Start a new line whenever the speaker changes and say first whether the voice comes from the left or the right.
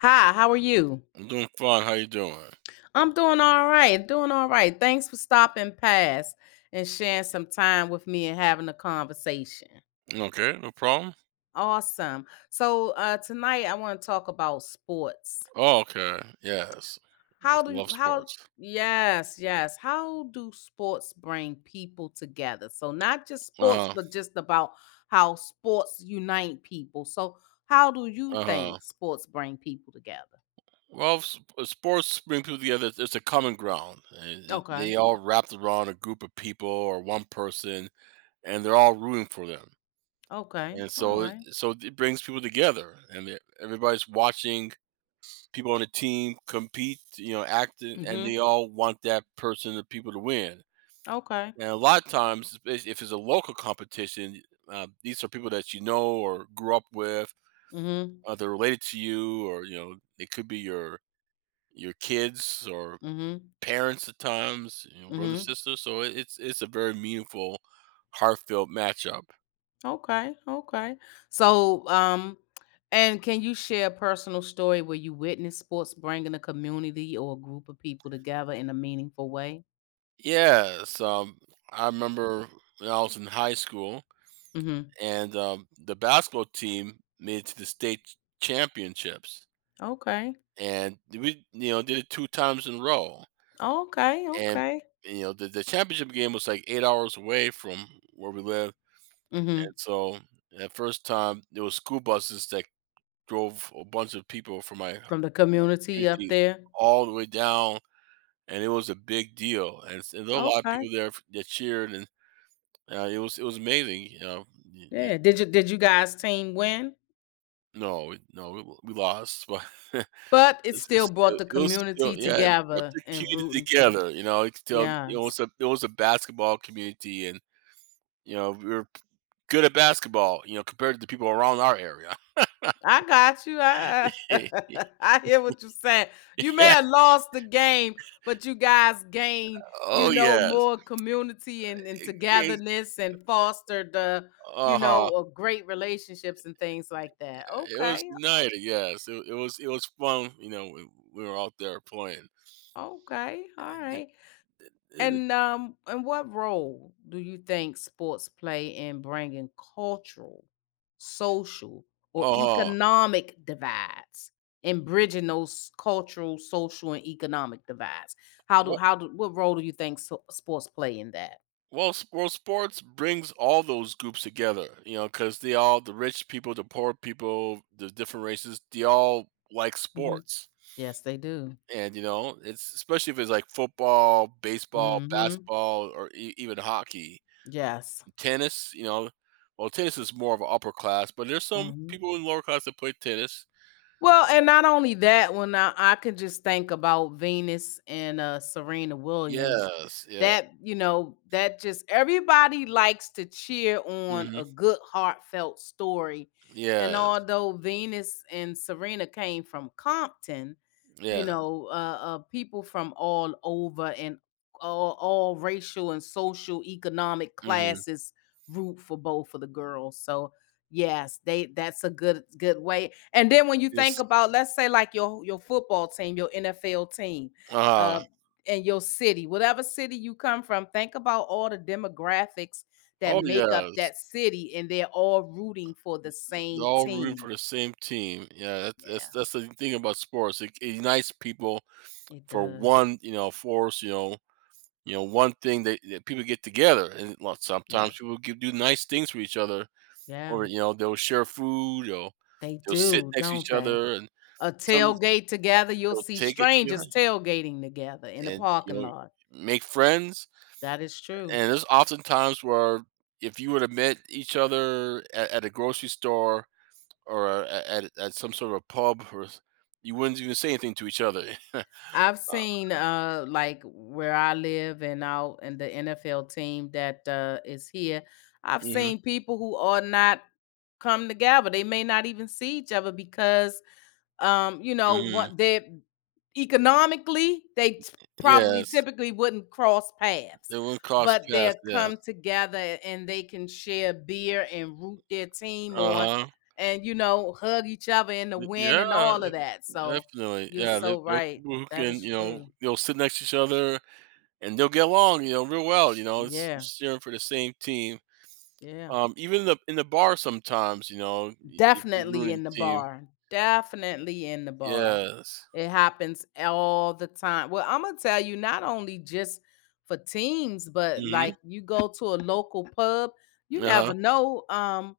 left: Hi, how are you?
right: I'm doing fine. How you doing?
left: I'm doing all right. Doing all right. Thanks for stopping past and sharing some time with me and having a conversation.
right: Okay, no problem.
left: Awesome. So tonight I want to talk about sports.
right: Oh, okay. Yes. I
left: How do
right: love
left: how
right: sports.
left: Yes, yes. How do sports bring people together? So not just sports,
right: Uh-huh.
left: but just about how sports unite people. So how do you
right: Uh-huh.
left: think sports bring people together?
right: Well, sports bring people together. It's a common ground.
left: Okay.
right: They all wrapped around a group of people or one person, and they're all rooting for them.
left: Okay.
right: And
left: All
right: so,
left: right.
right: it brings people together, and everybody's watching people on the team compete. You know, and
left: Mhm.
right: they all want that person, the people to win.
left: Okay.
right: And a lot of times, if it's a local competition, these are people that you know or grew up with.
left: Mhm.
right: They're related to you, or you know, they could be your kids or
left: Mhm.
right: parents at times, you know, brother
left: Mhm.
right: sister. So it's a very meaningful, heartfelt matchup.
left: Okay, okay. So, and can you share a personal story where you witnessed sports bringing a community or a group of people together in a meaningful way?
right: Yes, I remember when I was in high school,
left: Mhm.
right: and the basketball team made it to the state championships,
left: Okay.
right: and we you know did it 2 times in a row.
left: Okay,
right: And,
left: okay.
right: you know, the championship game was like 8 hours away from where we lived. And
left: Mhm.
right: so that first time, there was school buses that drove a bunch of people from my
left: From the community up
right: community
left: there.
right: all the way down, and it was a big deal. And, and there were a lot of
left: Okay.
right: people there that cheered, and it was amazing. You know, Y- y-
left: Yeah. Did you guys team win?
right: no, we lost, but
left: But it
right: it's
left: still
right: just,
left: brought the
right: it was still
left: community
right: yeah, it brought
left: together
right: the
left: and
right: community
left: rooting for.
right: together. You know, you could tell
left: Yes.
right: it was a basketball community, and you know, we were good at basketball, you know, compared to the people around our area.
left: I got you. I I hear what you're saying. You may
right: Yeah.
left: have lost the game, but you guys gained, you
right: Oh
left: know,
right: yes.
left: more community and togetherness and fostered the, you
right: Uh-huh.
left: know, uh, great relationships and things like that.
right: It was
left: Okay.
right: united, yes. It was fun, you know, when we were out there playing.
left: Okay. All right. And what role do you think sports play in bringing cultural, social, or
right: Uh-huh.
left: economic divides and bridging those cultural, social, and economic divides?
right: Well,
left: How do What role do you think so, sports play in that?
right: well, sports brings all those groups together, you know, because they all, the rich people, the poor people, the different races, they all like
left: Mhm.
right: sports.
left: Yes, they do.
right: And, you know, it's especially if it's like football, baseball,
left: Hmm.
right: basketball, or even hockey,
left: Yes.
right: tennis. You know, well, tennis is more of an upper class, but there's some people in lower class that play tennis.
left: Well, and not only that, when I could just think about Venus and Serena Williams,
right: Yes, yeah,
left: that just everybody likes to cheer on
right: hmm
left: a good, heartfelt story. And
right: yes,
left: although Venus and Serena came from Compton, you
right: yeah,
left: know, uh, uh, people from all over and all racial and social economic
right: hmm
left: classes root for both of the girls. So yes, they that's a good good way. And then when you think
right: yes,
left: about let's say like your football team, your NFL team, uh
right: uh
left: and your city, whatever city you come from, think about all the demographics that
right: oh
left: make up
right: yes,
left: that city and they're all rooting for the
right: they're
left: same
right: all rooting
left: team.
right: for the same team. Yeah,
left: Yeah,
right: that's the thing about sports. It unites people
left: it
right: for
left: does.
right: one, you know, force. You know one thing that people get together and sometimes
left: Yes.
right: people do nice things for each other or
left: Yeah.
right: you know they'll share food or
left: They
right: they'll sit
left: do,
right: next to
left: don't
right: each
left: they?
right: other and
left: A
right: some
left: tailgate together, you'll
right: they'll
left: see
right: take it together
left: strangers tailgating together in the
right: and you
left: parking
right: know
left: lot.
right: make friends
left: That is true.
right: and there's often times where if you would have met each other at a grocery store or at some sort of a pub or you wouldn't even say anything to each other uh,
left: I've seen like where I live and out and the NFL team that is here. I've
right: hmm
left: seen people who are not come together. They may not even see each other because
right: hmm
left: what they economically, they probably
right: yes
left: typically wouldn't cross paths,
right: they wouldn't cross
left: but they'll
right: paths yes
left: come together and they can share beer and root their team on
right: uh-huh.
left: and hug each other in the
right: Y
left: wind
right: Yeah,
left: and all of
right: e
left: that. So
right: definitely,
left: you're
right: yeah, there
left: so
right: there are
left: right.
right: people who
left: That
right: can,
left: is
right: you know,
left: true.
right: they'll sit next to each other, and they'll get along, you know, real well, you know,
left: Yeah.
right: it's cheering for the same team,
left: Yeah.
right: even the in the bar sometimes, you know, y if you're
left: Definitely
right: rooting
left: in the
right: team.
left: bar. Definitely in the bar.
right: Yes.
left: It happens all the time. Well, I'm gonna tell you, not only just for teams, but
right: Mhm.
left: like you go to a local pub, you never
right: Uh-huh,
left: know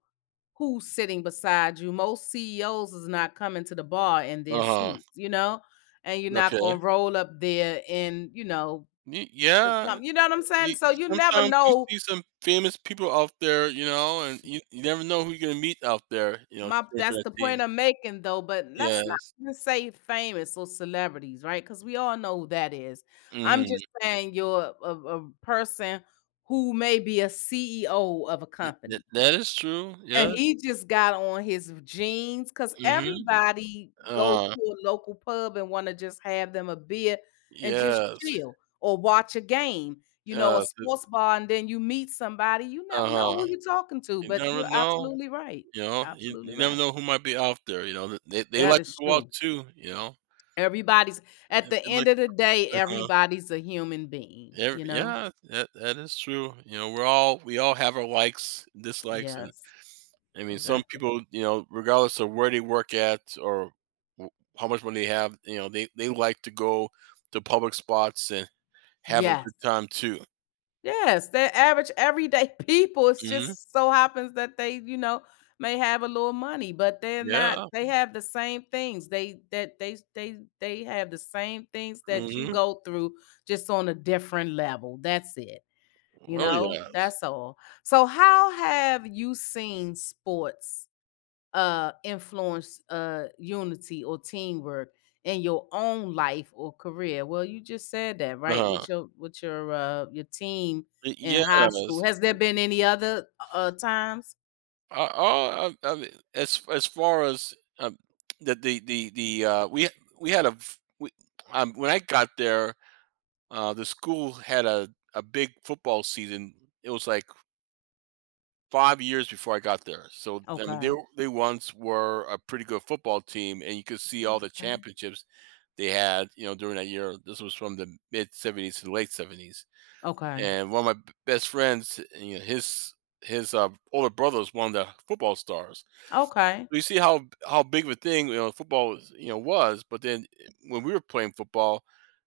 left: who's sitting beside you. Most CEOs is not coming to the bar in their
right: uh-huh,
left: suits, and you're not gonna
right: okay.
left: roll up there in, you know,
right: Y
left: the
right: Yeah,
left: com- you know what I'm saying?
right: you
left: So you never
right: sometimes you
left: know.
right: see some famous people out there, you know, and you never know who you're gonna meet out there, you know,
left: My,
right: cheering for
left: that's
right: that
left: the
right: team.
left: point I'm making, though, but let's not
right: Yes.
left: even say famous or celebrities, right? Because we all know who that is. I'm just
right: Mhm.
left: saying you're a person who may be a CEO of a
right: Th
left: company,
right: That is true,
left: and
right: yeah.
left: he just got on his jeans because
right: Mhm.
left: everybody go
right: Uh,
left: to a local pub and want to just have them a beer and just
right: yes.
left: chill or watch a game, a
right: Yes, it
left: sports bar, and then you meet somebody. You never know
right: Uh-huh.
left: who you're talking to,
right: You
left: but
right: never
left: you're
right: know,
left: absolutely right.
right: you
left: You're
right: know? You
left: absolutely
right: you never
left: right.
right: know who might be out there, you know? Th They
left: That
right: like to
left: is
right: go out
left: true.
right: too, you know?
left: Everybody's At
right: And
left: the
right: they
left: end
right: like
left: of the day,
right: Uh-huh.
left: everybody's a human being,
right: Ev
left: you know?
right: Yeah, that that is true, you know, we're all we all have our likes, dislikes, and,
left: Yes,
right: I mean, some
left: exactly.
right: people, you know, regardless of where they work at or w how much money they have, you know, they like to go to public spots and have a
left: Yes.
right: good time too.
left: Yes, they're average everyday people. It's
right: Mhm.
left: just so happens that they, may have a little money, but they're not
right: Yeah.
left: they have the same things. They have the same things that you
right: Mhm.
left: go through just on a different level. That's it. You
right: Oh,
left: know?
right: yeah.
left: That's all. So how have you seen sports influence unity or teamwork in your own life or career? Well, you just said that, right?
right: Uh-huh.
left: With your team
right: Y
left: in
right: Yes.
left: high school, has there been any other times?
right: I mean, as far as, um, the we had a f we when I got there, the school had a big football season. It was, like, 5 years before I got there. So, I mean, they
left: Okay.
right: were they once were a pretty good football team, and you could see all the
left: Okay.
right: championships they had, you know, during that year. This was from the mid '70s to the late '70s.
left: Okay.
right: And one of my best friends, you know, his older brother was one of the football stars.
left: Okay.
right: So you see how big of a thing you know football you know was, but then when we were playing football,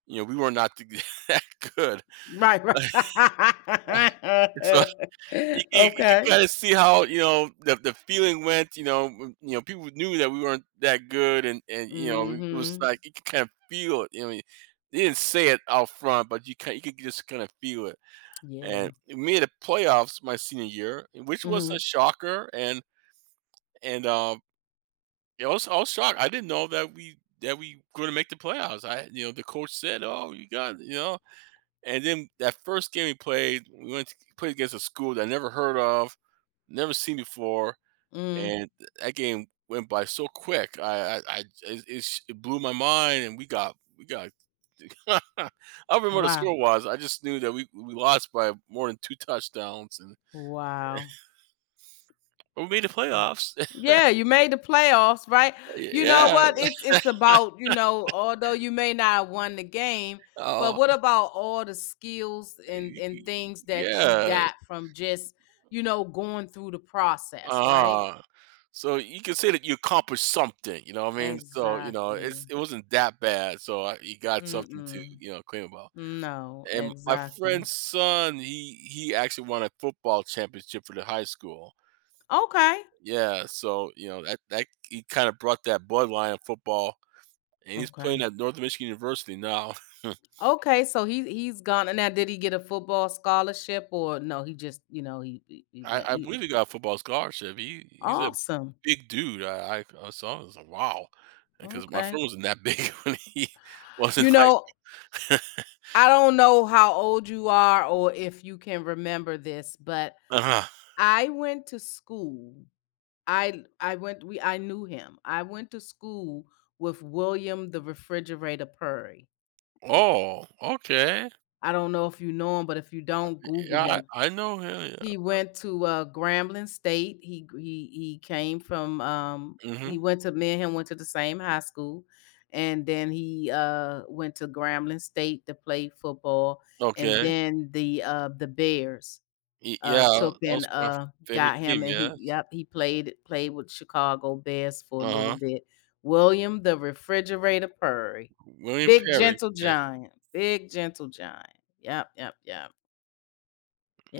right: you know, we were not that good.
left: Right. Right.
right: So you can
left: Okay.
right: kind of see how you know the feeling went. You know, you know people knew that we weren't that good, and you know it was
left: Mhm.
right: like you could kind of feel it. You know, they didn't say it out front, but you can you could just kind of feel it.
left: Yeah.
right: And we made the playoffs my senior year, which was a
left: Mhm.
right: shocker, and, I was shocked. I didn't know that we gonna make the playoffs. I you know, the coach said, "Oh, you got" you know? And then that first game we played, we went to played against a school that I never heard of, never seen before,
left: Mm.
right: and that game went by so quick. I it it sh It blew my mind, and we got I don't remember what the
left: Wow.
right: score was. I just knew that we lost by more than 2 touchdowns and
left: Wow.
right: we made the playoffs.
left: Yeah, you made the playoffs, right? You know
right: Yeah.
left: what? It's about, you know, although you may not have won the game, but
right: Oh,
left: what about all the skills
right: y
left: and
right: y
left: things that you
right: yes.
left: got from just, going through the process, right?
right: Uh, so you can say that you accomplished something, you know what I mean? So, you know,
left: Exactly.
right: it's it wasn't that bad, so I you got something to,
left: Mm-mm.
right: you know, claim about.
left: No,
right: And my
left: exactly.
right: friend's son, he actually won a football championship for the high school.
left: Okay.
right: Yeah, so, you know, that he kinda brought that bloodline of football, and he's
left: Okay.
right: playing at Northern Michigan University now.
left: Okay, so he's gone. Now, did he get a football scholarship or no, he just, he went
right: I
left: he,
right: believe he got a football scholarship. He's a
left: awesome.
right: big dude. I saw him, I was like, "Wow," because my
left: Okay.
right: friend wasn't that big when he was in
left: You
right: high
left: know,
right: school.
left: I don't know how old you are or if you can remember this, but
right: Uh-huh.
left: I went to school. I knew him. I went to school with William the Refrigerator Purry.
right: Oh, okay.
left: I don't know if you know him, but if you don't, Google
right: Yeah,
left: him.
right: I know him,
left: He went to Grambling State. He came from,
right: yeah.
left: he
right: Mhm.
left: went to me and him went to the same high school, and then he went to Grambling State to play football, and
right: Okay.
left: then the Bears,
right: Y
left: uh,
right: Yeah,
left: took
right: that
left: and,
right: was my
left: uh,
right: favorite
left: got
right: team,
left: him, and he
right: yes.
left: yep, he played played with Chicago Bears for a little
right: Uh-huh.
left: bit. William the Refrigerator Purdy.
right: William
left: Big
right: Perry,
left: gentle
right: yes,
left: giant, big gentle giant. Yep, yep, yep.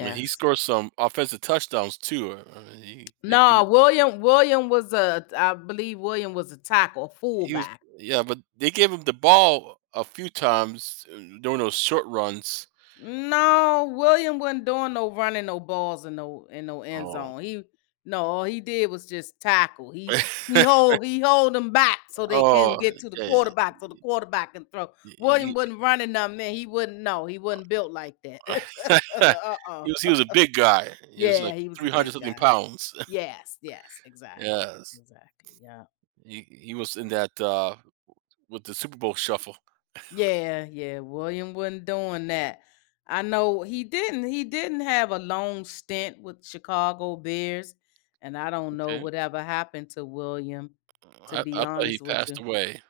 right: and he scored some offensive touchdowns too. He they
left: No,
right: gave
left: William William was a I believe William was a tackle,
right: he was
left: fullback.
right: Yeah, but they gave him the ball a few times, during those short runs.
left: No, William wasn't doing no running no balls in no end
right: Oh.
left: zone. He No, all he did was just tackle. He he hold he hold them back so they can
right: Oh,
left: get to the
right: yeah, yeah,
left: quarterback so the quarterback can throw.
right: yeah,
left: William
right: he
left: wasn't running them man. He wouldn't No, he wasn't built like that. Uh-uh.
right: he was a big guy. He was,
left: Yeah,
right: like,
left: he was a
right: 300
left: big
right: something
left: guy.
right: pounds.
left: Yes, yes, exactly.
right: Yes.
left: Exactly. Yeah.
right: He was in that, with the Super Bowl Shuffle.
left: Yeah, yeah. William wasn't doing that. I know he didn't. He didn't have a long stint with Chicago Bears, and I don't know
right: Okay.
left: whatever happened to William. To be
right: I thought he
left: honest with
right: passed
left: you,
right: away.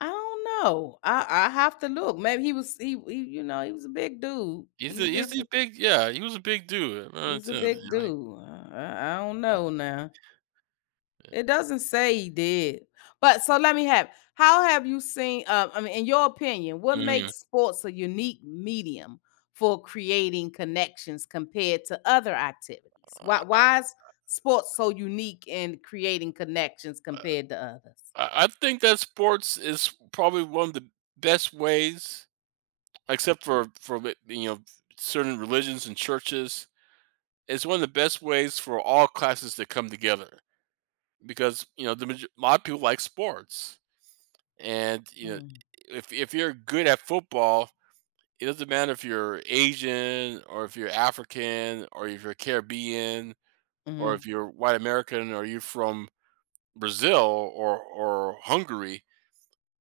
left: I don't know. I have to look. Maybe he was a big dude. He's
right: He's
left: big.
right: a big yeah, he was a big dude.
left: He was
right: It's,
left: a
right: yeah,
left: big
right: like,
left: dude. I don't
right: uh,
left: know now. It doesn't say he did. But so let me have how have you seen I mean in your opinion, what
right: mhm.
left: makes sports a unique medium for creating connections compared to other activities? Why
right: I I
left: why is sports so unique in creating connections compared to others?
right: I think that sports is probably one of the best ways, except you know, certain religions and churches. It's one of the best ways for all classes to come together because you know a lot of people like sports, and you know
left: Mm,
right: if you're good at football, it doesn't matter if you're Asian or if you're African or if you're Caribbean or if
left: mhm.
right: you're white American or you're from Brazil or Hungary.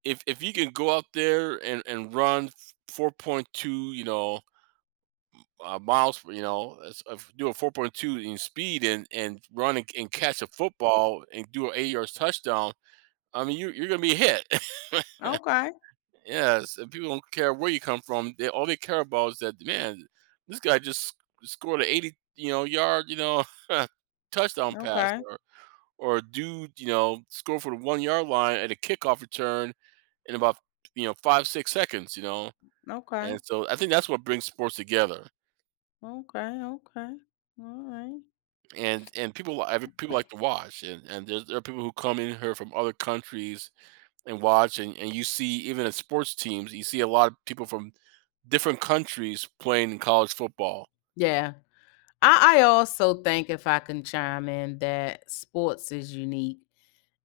right: If you can go out there and run 4.2, you know, miles, you know, if do a 4.2 in speed and run and catch a football and do an 8 yards touchdown, I mean, you're going to be hit.
left: Okay.
right: Yes. And people don't care where you come from. All they care about is that, man, this guy just scored an 80, you know, yard, you know, touchdown pass
left: Okay.
right: or a dude, you know, score for the 1 yard line at a kickoff return in about, you know, 5, 6 seconds, you know.
left: Okay.
right: And so I think that's what brings sports together.
left: Okay. Okay. All right.
right: And people li- every people like to watch and there are people who come in here from other countries and watch and you see even at sports teams you see a lot of people from different countries playing in college football.
left: Yeah. I also think if I can chime in that sports is unique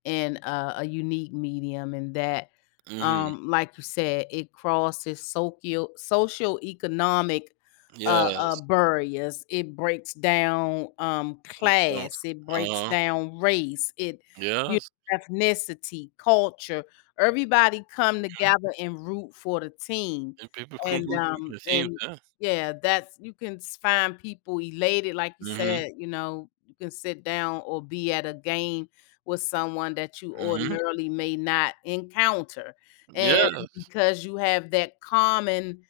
left: in a unique medium and that
right: Hmm.
left: like you said it crosses socio-economic
right: Yes,
left: barriers, it breaks down
right: McDonald's.
left: class, it
right: Uh
left: breaks
right: huh.
left: down race,
right: Yes,
left: ethnicity, culture. Everybody come
right: mhm.
left: together and root for the team
right: And people come
left: and
right: root for
left: um
right: the teams.
left: and
right: Yeah.
left: yeah, that's you can find people elated like you
right: Mhm.
left: said you know you can sit down or be at a game with someone that you
right: Mhm.
left: ordinarily may not encounter. And
right: Yes.
left: because you have that common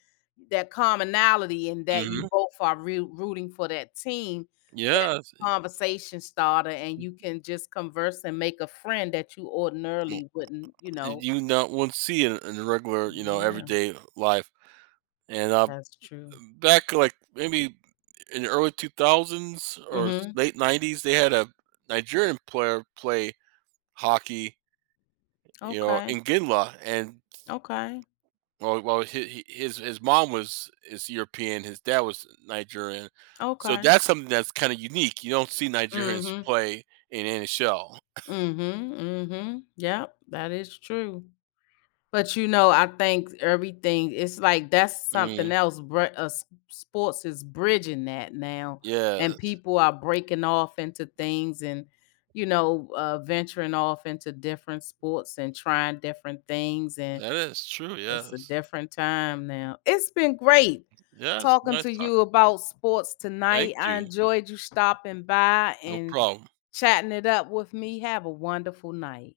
left: that commonality and that you
right: Mhm.
left: both are rooting for that team, that's
right: Yes.
left: a conversation starter and you can just converse and make a friend that you
right: Mm,
left: ordinarily wouldn't, you
right: and
left: know.
right: you not won't see it in the regular, you know,
left: Yeah,
right: everyday life. And
left: that's true.
right: back, like, maybe in the early 2000s or s
left: Mhm.
right: late 90s, they had a Nigerian player play hockey, you know,
left: Okay.
right: in Ginla. And
left: Okay.
right: well well, hi his mom was is European, his dad was Nigerian, so
left: Okay.
right: that's something that's kinda unique, you don't see Nigerians
left: Mhm.
right: play in NHL.
left: Mhm. Mhm. Yep, that is true. But, I think everything it's like that's something
right: Mm,
left: else, br s sports is bridging that now, and
right: yes.
left: people are breaking off into things and venturing off into different sports and trying different things, and
right: That is true,
left: it's a
right: yes.
left: different time now. It's been great
right: Yes,
left: talking
right: nice
left: to you
right: talking.
left: about sports tonight.
right: Thank
left: I
right: you.
left: enjoyed you stopping by
right: No
left: and
right: problem.
left: chatting it up with me. Have a wonderful night.